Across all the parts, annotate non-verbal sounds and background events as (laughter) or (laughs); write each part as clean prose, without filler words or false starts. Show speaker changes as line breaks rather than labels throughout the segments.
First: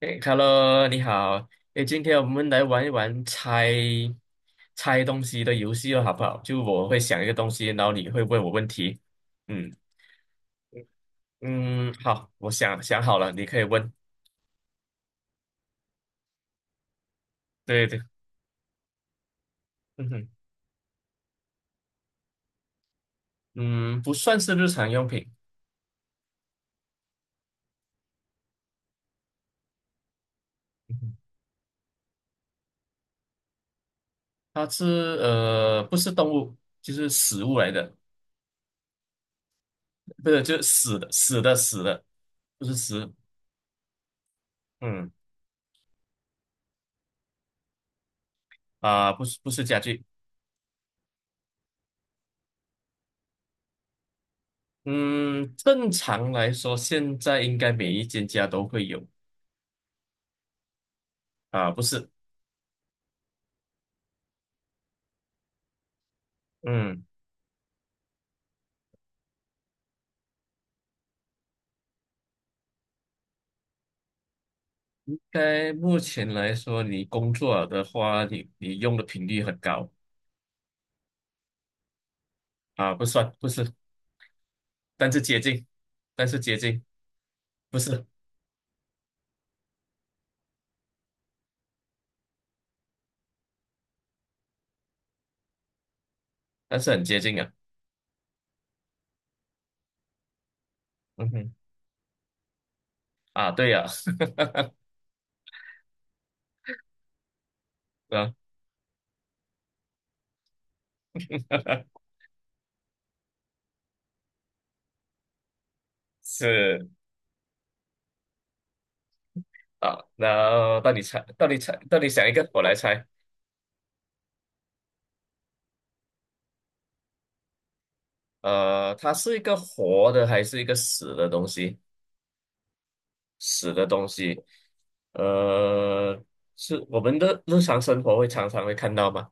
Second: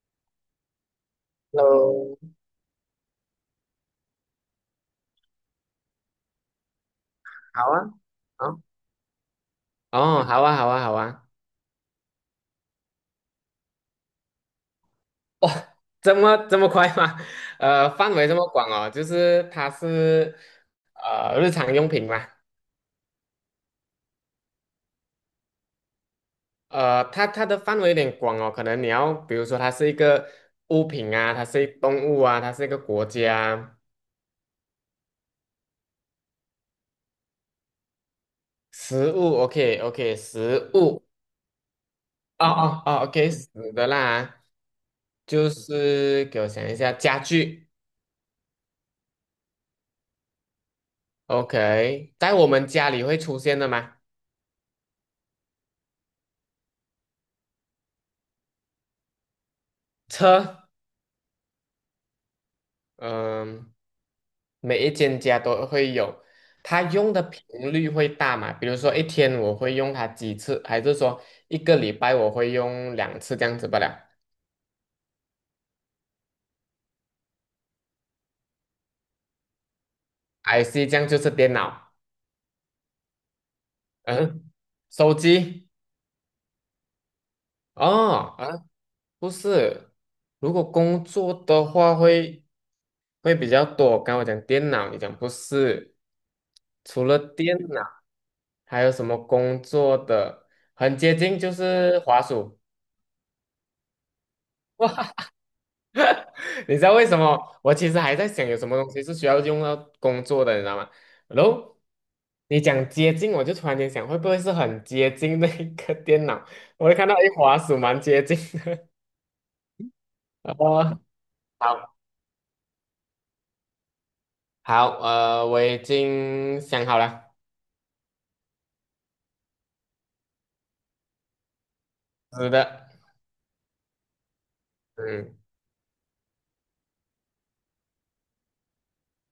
哎，Hello，你好。哎，今天
Hello，
我们来玩一玩猜猜东西的游戏了，好不好？就我会想一个东西，
好
然后
啊，
你会问我
好，
问题。嗯
哦，好啊，好啊，好啊，
嗯，好，我想想好了，你可以问。
这么快吗？(laughs)
对对。
范围这么广哦，就是它
嗯哼。
是日常用品嘛，
嗯，不算是日常用品。
它的范围有点广哦，可能你要比如说它是一个物
嗯
品
哼，
啊，它是一动物啊，它是一个国家，
它是不是动物，就是食物来的，
食物，OK OK，
不是，就是
食
死
物，
的死的死的，
哦
不是
哦哦
食。
，OK，死的啦，
嗯，
就是给我想一下，家具
啊，不是不是家具。
，OK，在我们家里会出现的吗？
嗯，正常来说，现在应该每一间家都会有。
车，
啊，不是。
嗯、每一间家都会有，它
嗯，
用的频率会大嘛？比如说一天我会用它几次，还是说一个礼拜我会用2次这样子不了
在目前来说，你工作的话，你用的频率很高。
？IC 这样就是电脑，
啊，不算，不是。
嗯，
但
手
是接近，
机
但是接近，不是，
哦，啊，不是，如果工作的话会比较多。刚刚我讲电脑，你讲不是，
但是很
除了
接近啊。
电脑还有什么工作的很接
嗯
近就
哼。
是滑鼠。
啊，对呀、(laughs)
(laughs) (laughs) 你知道为什么？我其实还在
啊，
想有什么东西是需要用到工作的，你知道吗？然后你讲接近，我就突然间想，会不会是很接近那一个电脑？
是
我就看到一滑鼠蛮接近
啊，
的。(laughs)
那到
哦，
你猜，到你猜，
好，
到你想一个，我来猜。
好，我已经想好了，
它是一个活的还是一个死的东西？
是的，
死的东西。
嗯，
呃，是我们的日常生活会常常会看到吗？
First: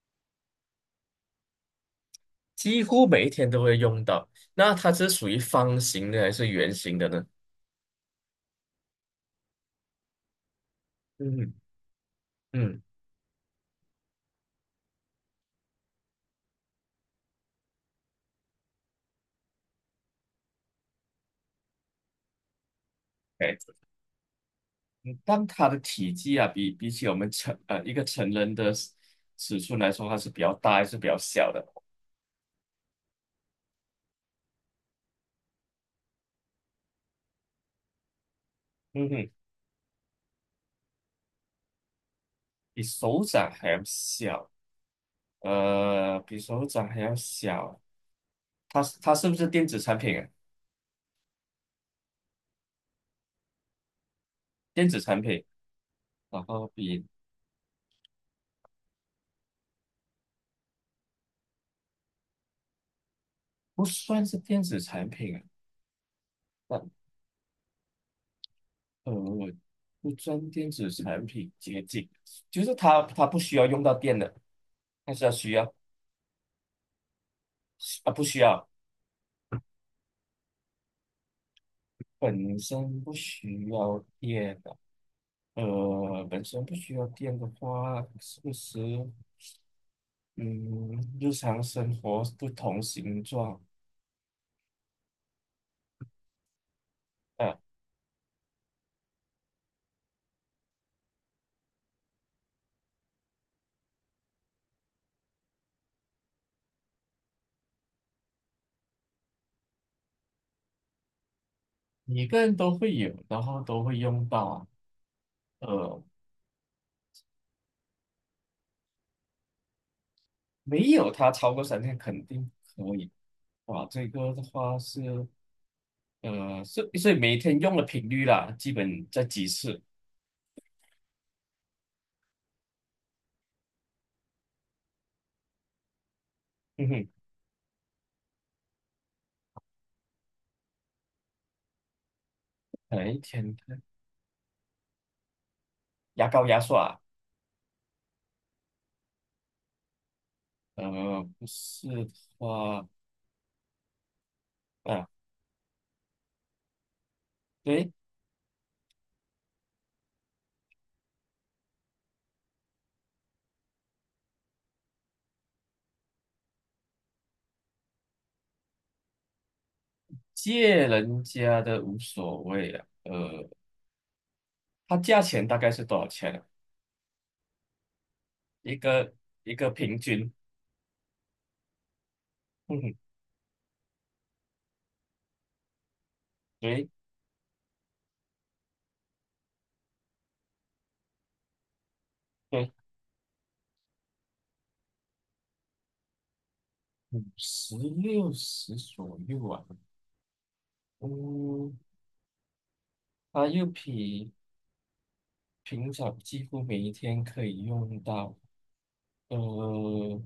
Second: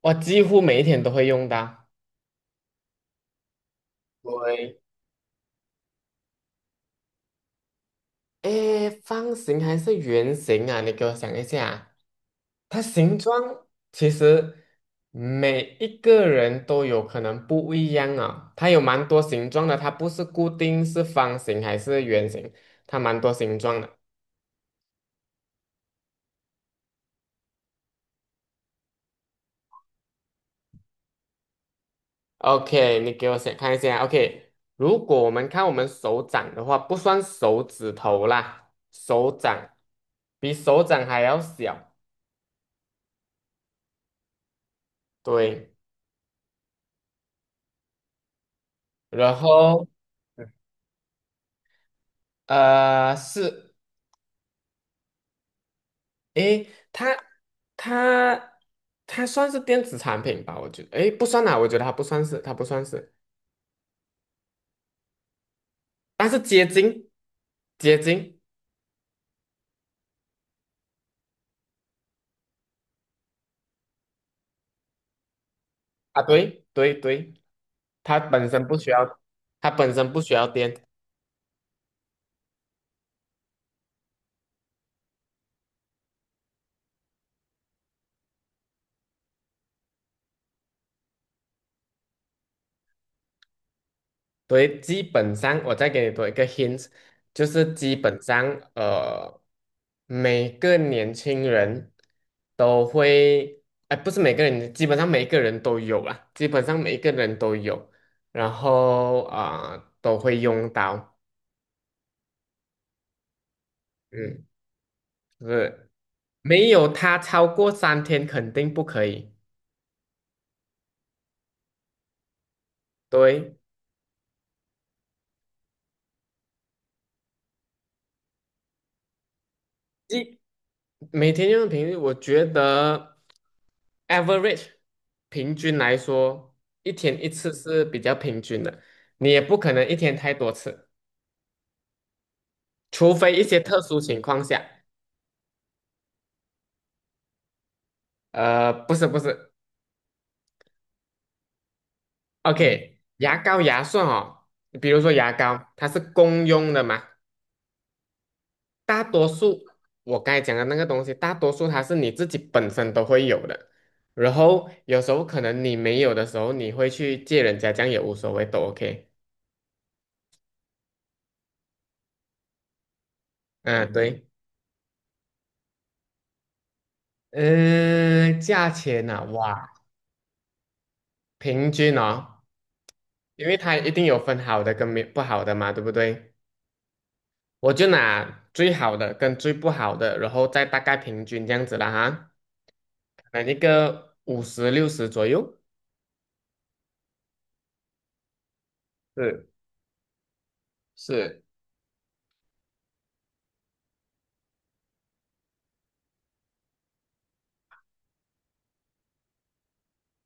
我几乎每一天都会用到。
几乎每一天都会用到。那
对
它是属于方形的还是圆形的呢？
诶，方形还是圆形啊？你给我想一
嗯
下，它
嗯，
形状其实每一个人都有可能不一样啊、它有蛮多形状的，它不是固定是方形还是圆形，它蛮多
哎，
形状的。
但它的体积啊，比起我们成一个成人的尺寸来说，它是比较大还是比较小的？
OK，你给我想看一下。OK，如果我们看我们手掌的话，不算手指头啦，
嗯哼，
手掌比手掌还要小。
比手掌还要小。
对，
比手掌还要小。它是
然
不是电子
后
产品啊？
是
电子产品，然后
诶，
比
它它它算是电子产品吧？我觉得，诶，不算啦，我觉得它不算是，它不算是，
不算是电子产品啊。
但是结晶，结晶
我不算电子产品接近，就是它不需要用到电的，但是它需要
啊，对对对，
啊
它
不需
本身
要，
不需要，它本身不需要电，
本身不需要电的。本身不需要电的话，是不是嗯，日常生活不同形状。
对，基本上，我再给你多一个 hint，就
呃
是基本上，呃，每个年轻人都会，哎，不是每个人，基本上每一个人都有啦，基本上每一个人都有，然后啊、都会用到，
每个人都会有，然后都会用到
嗯，
啊。
是，
呃，
没有它超过3天肯定不可以，
没有它超过3天肯定可以。
对，
哇，这个的话是。所以每天用的频率啦，基本在几次？
一每天用的频率，我觉得。average 平均来说，
嗯
一
哼，
天一次是比较平均的，你也不可能一天太多次，
可能
除
一
非一
天
些特殊情况下。
牙膏牙刷。
不是不是
不是的话，
，OK，牙膏牙刷哦，比如
啊，
说牙膏，它是公用的嘛，
对，
大多数我刚才讲的那个东西，大多数它是你自己本身都会有的，然后有时候可能你没有的时候，你会去借人家，这样也无所谓，都 OK。
借人家的无所谓啊。
嗯，对。
它价钱大概是多少钱啊？
嗯，价
一
钱
个
呐，
一个
哇，
平均，
平均哦，
嗯哼，
因为它一定有分好的跟没不好的嘛，对不对？
对
我就拿最好的跟最不好的，然后再大概平均这样子了哈，
对，
可能一个五十六十左右。
50、60左右
是
啊。
是，
嗯，它又比平常几乎每一天可以用到。呃，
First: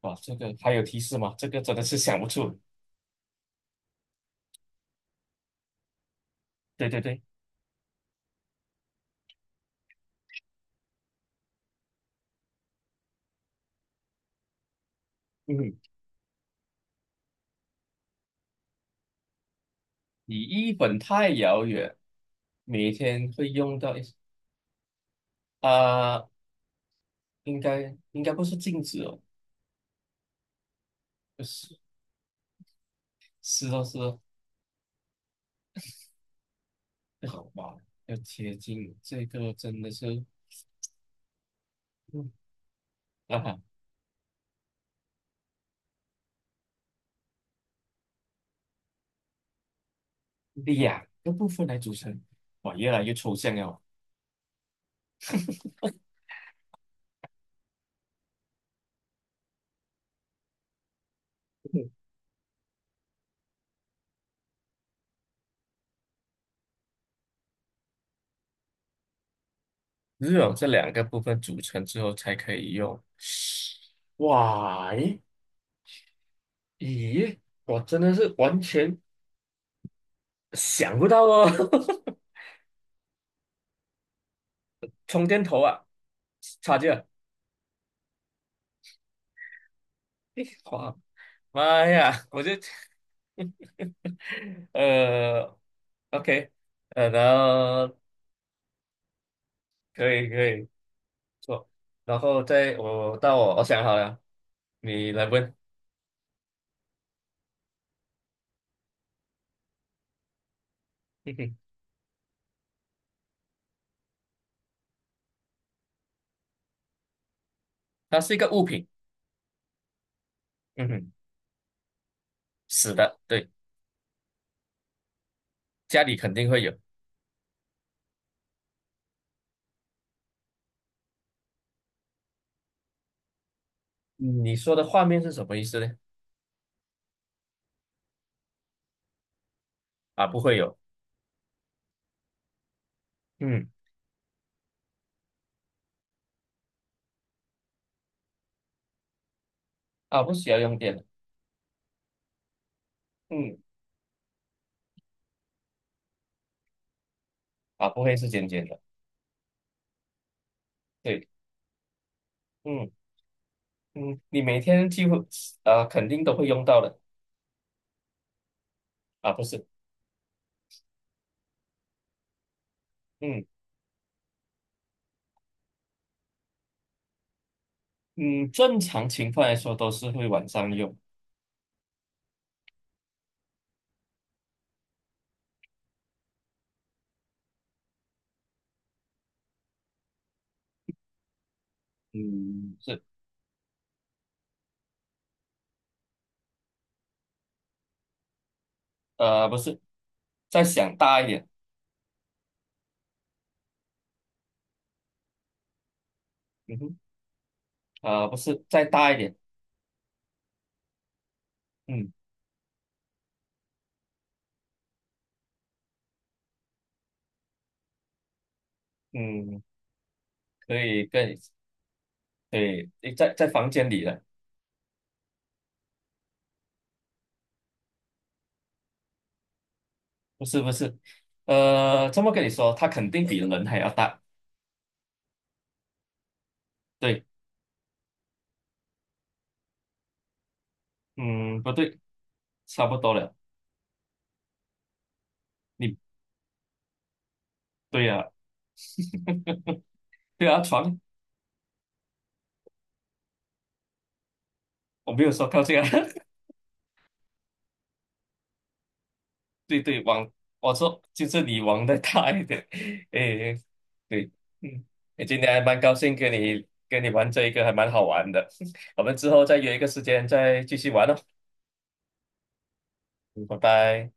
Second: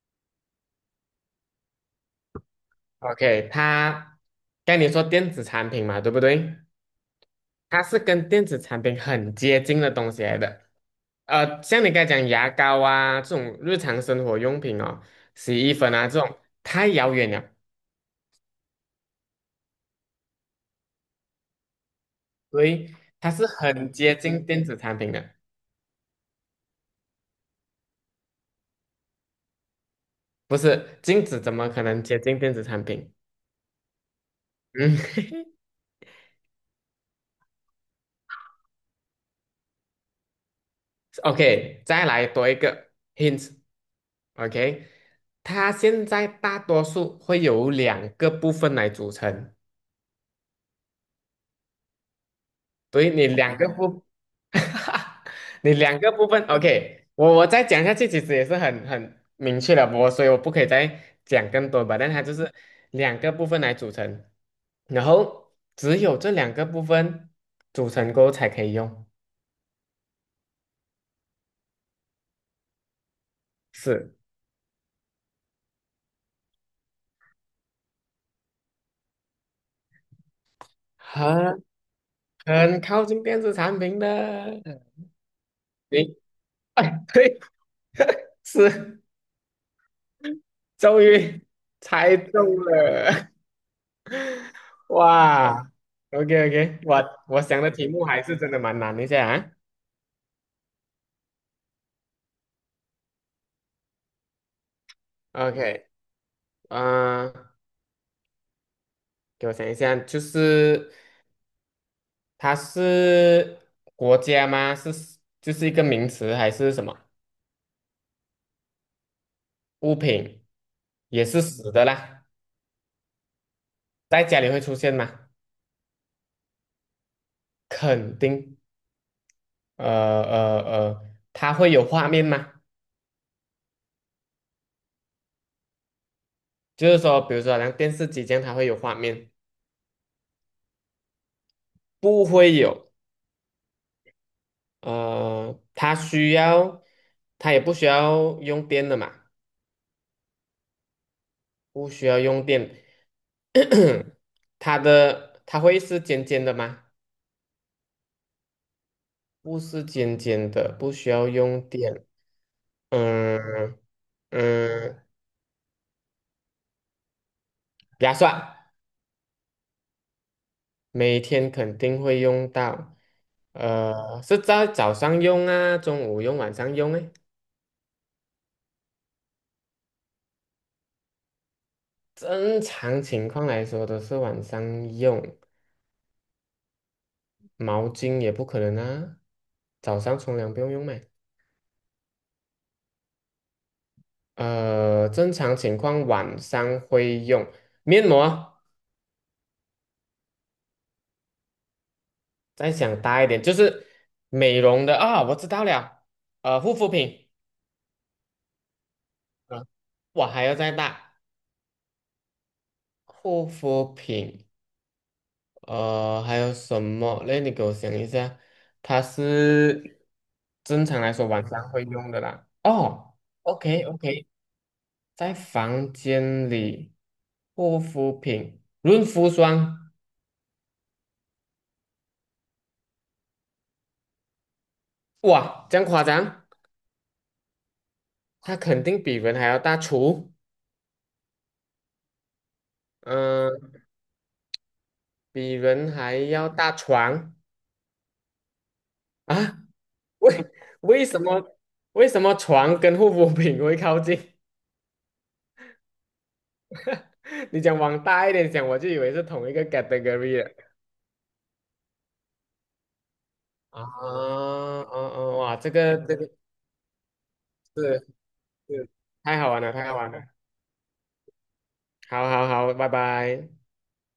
哇，这个还有提示吗？这个真的是想不出。
OK，它刚才你说电子产品嘛，对不对？
对对对。
它是跟电子产品很接近的东西来的。像你刚才讲牙膏啊这种日常生活用品哦，洗衣
嗯，
粉啊这种太遥远了，
离一本太遥远，
所以
每
它
天
是
会用
很
到一
接近电子产品的，
啊、应该不是镜子哦，
不是镜子
就
怎么
是
可能接近电子产品？
是哦是哦，
嗯
好吧，要贴近这个真的是。
(laughs)，OK，再来
嗯，
多一个
啊，
hint，OK，它现在大多数会有两个部分来组成。
两个部分来组成，哇，越
所
来
以
越
你
抽象
两个
了，
部，(laughs) 你两个部分，OK，我再讲下去，其实也是很明确了，所以我不可以再讲更多吧，但它就是两个部分来组成，然后只有这两个部分组成过后才可以用，
只有这两个部分组成之后才可以用，
是
哇，诶咦，我真的是完全想不到哦。
很
(laughs)
很靠近电子产品的，嗯
充电头啊，
你
插
(laughs)
件。
对，(laughs) 是
哇，
终于
妈
猜
呀，我
中
就
了，
(laughs) 呃
哇，OK
，OK。
OK，我
然
我想的题
后
目还是真的蛮难一下啊。
可以做，然后再我到我想好了，你来问。
OK，嗯、给我想一下，就是
嗯哼，
它是国家吗？是就是一个名词还是什么
它是一个物品。
物品？
嗯哼，
也是死的啦，
死的，对，
在家里会出现吗？
家里肯定会有。
肯定，呃呃呃，它会有画面吗？
你说的画面是什么意思呢？
就是说，比如说好像电视机这样，它会有画面，
啊，不会有。
不会有。
嗯，
它需要，它也不需要用电的嘛。
啊，不需要用电的。
不需要用电，
嗯，
(clears throat) 它会是尖尖的吗？
啊，不会是尖尖的。
不是尖尖的，不需
对。
要用电。
嗯
嗯
嗯，你每天几
嗯，
乎肯定都会用到的。
牙刷
啊，不是。
每天肯定会用到，
嗯
是在早上用啊，中午用，晚上用诶。
嗯，正常情况来说都是会晚上用。
正常情况来说都是晚上用，毛巾也不可能啊，早上冲凉不用用咩？
嗯，是。
正常情况晚上会用面膜。
不是，再想大一点。
再想大一点，就是美容的啊、我知道了，护
嗯
肤
哼。
品，
不是，再大一点。
啊，我还要再大，
嗯
护肤品，还有什么嘞？那你给我想一下，它
嗯，
是
可
正常
以
来说
跟
晚上会用的啦。
对，你
哦
在房
，OK
间里了。
OK，在房间里，护肤品，润肤霜，
不是不是。这么跟你说，它肯定比人还要大，
哇，这样夸张，
对。
它肯定比人还要大厨，
嗯，不对，差不多了。
嗯、比
你
人还要大床。
对呀、
啊。(laughs)
对
为
啊，床。
为什么为什么床跟护肤品会靠近？
我没有说靠近啊。(laughs)
(laughs) 你讲往大一点讲，我就以为是同一个
对对，网，
category 了。
我说就是你网的大一点。(laughs) 诶，
啊，
对，嗯，
啊
诶
啊！
今天
哇，
还
这
蛮高
个
兴
这个
跟你玩这一个，还蛮好
是
玩的。
是
(laughs) 我们之
太
后
好
再
玩了，
约一
太
个
好
时
玩了。
间再继续玩哦。
好好好，拜
嗯
拜。
拜拜。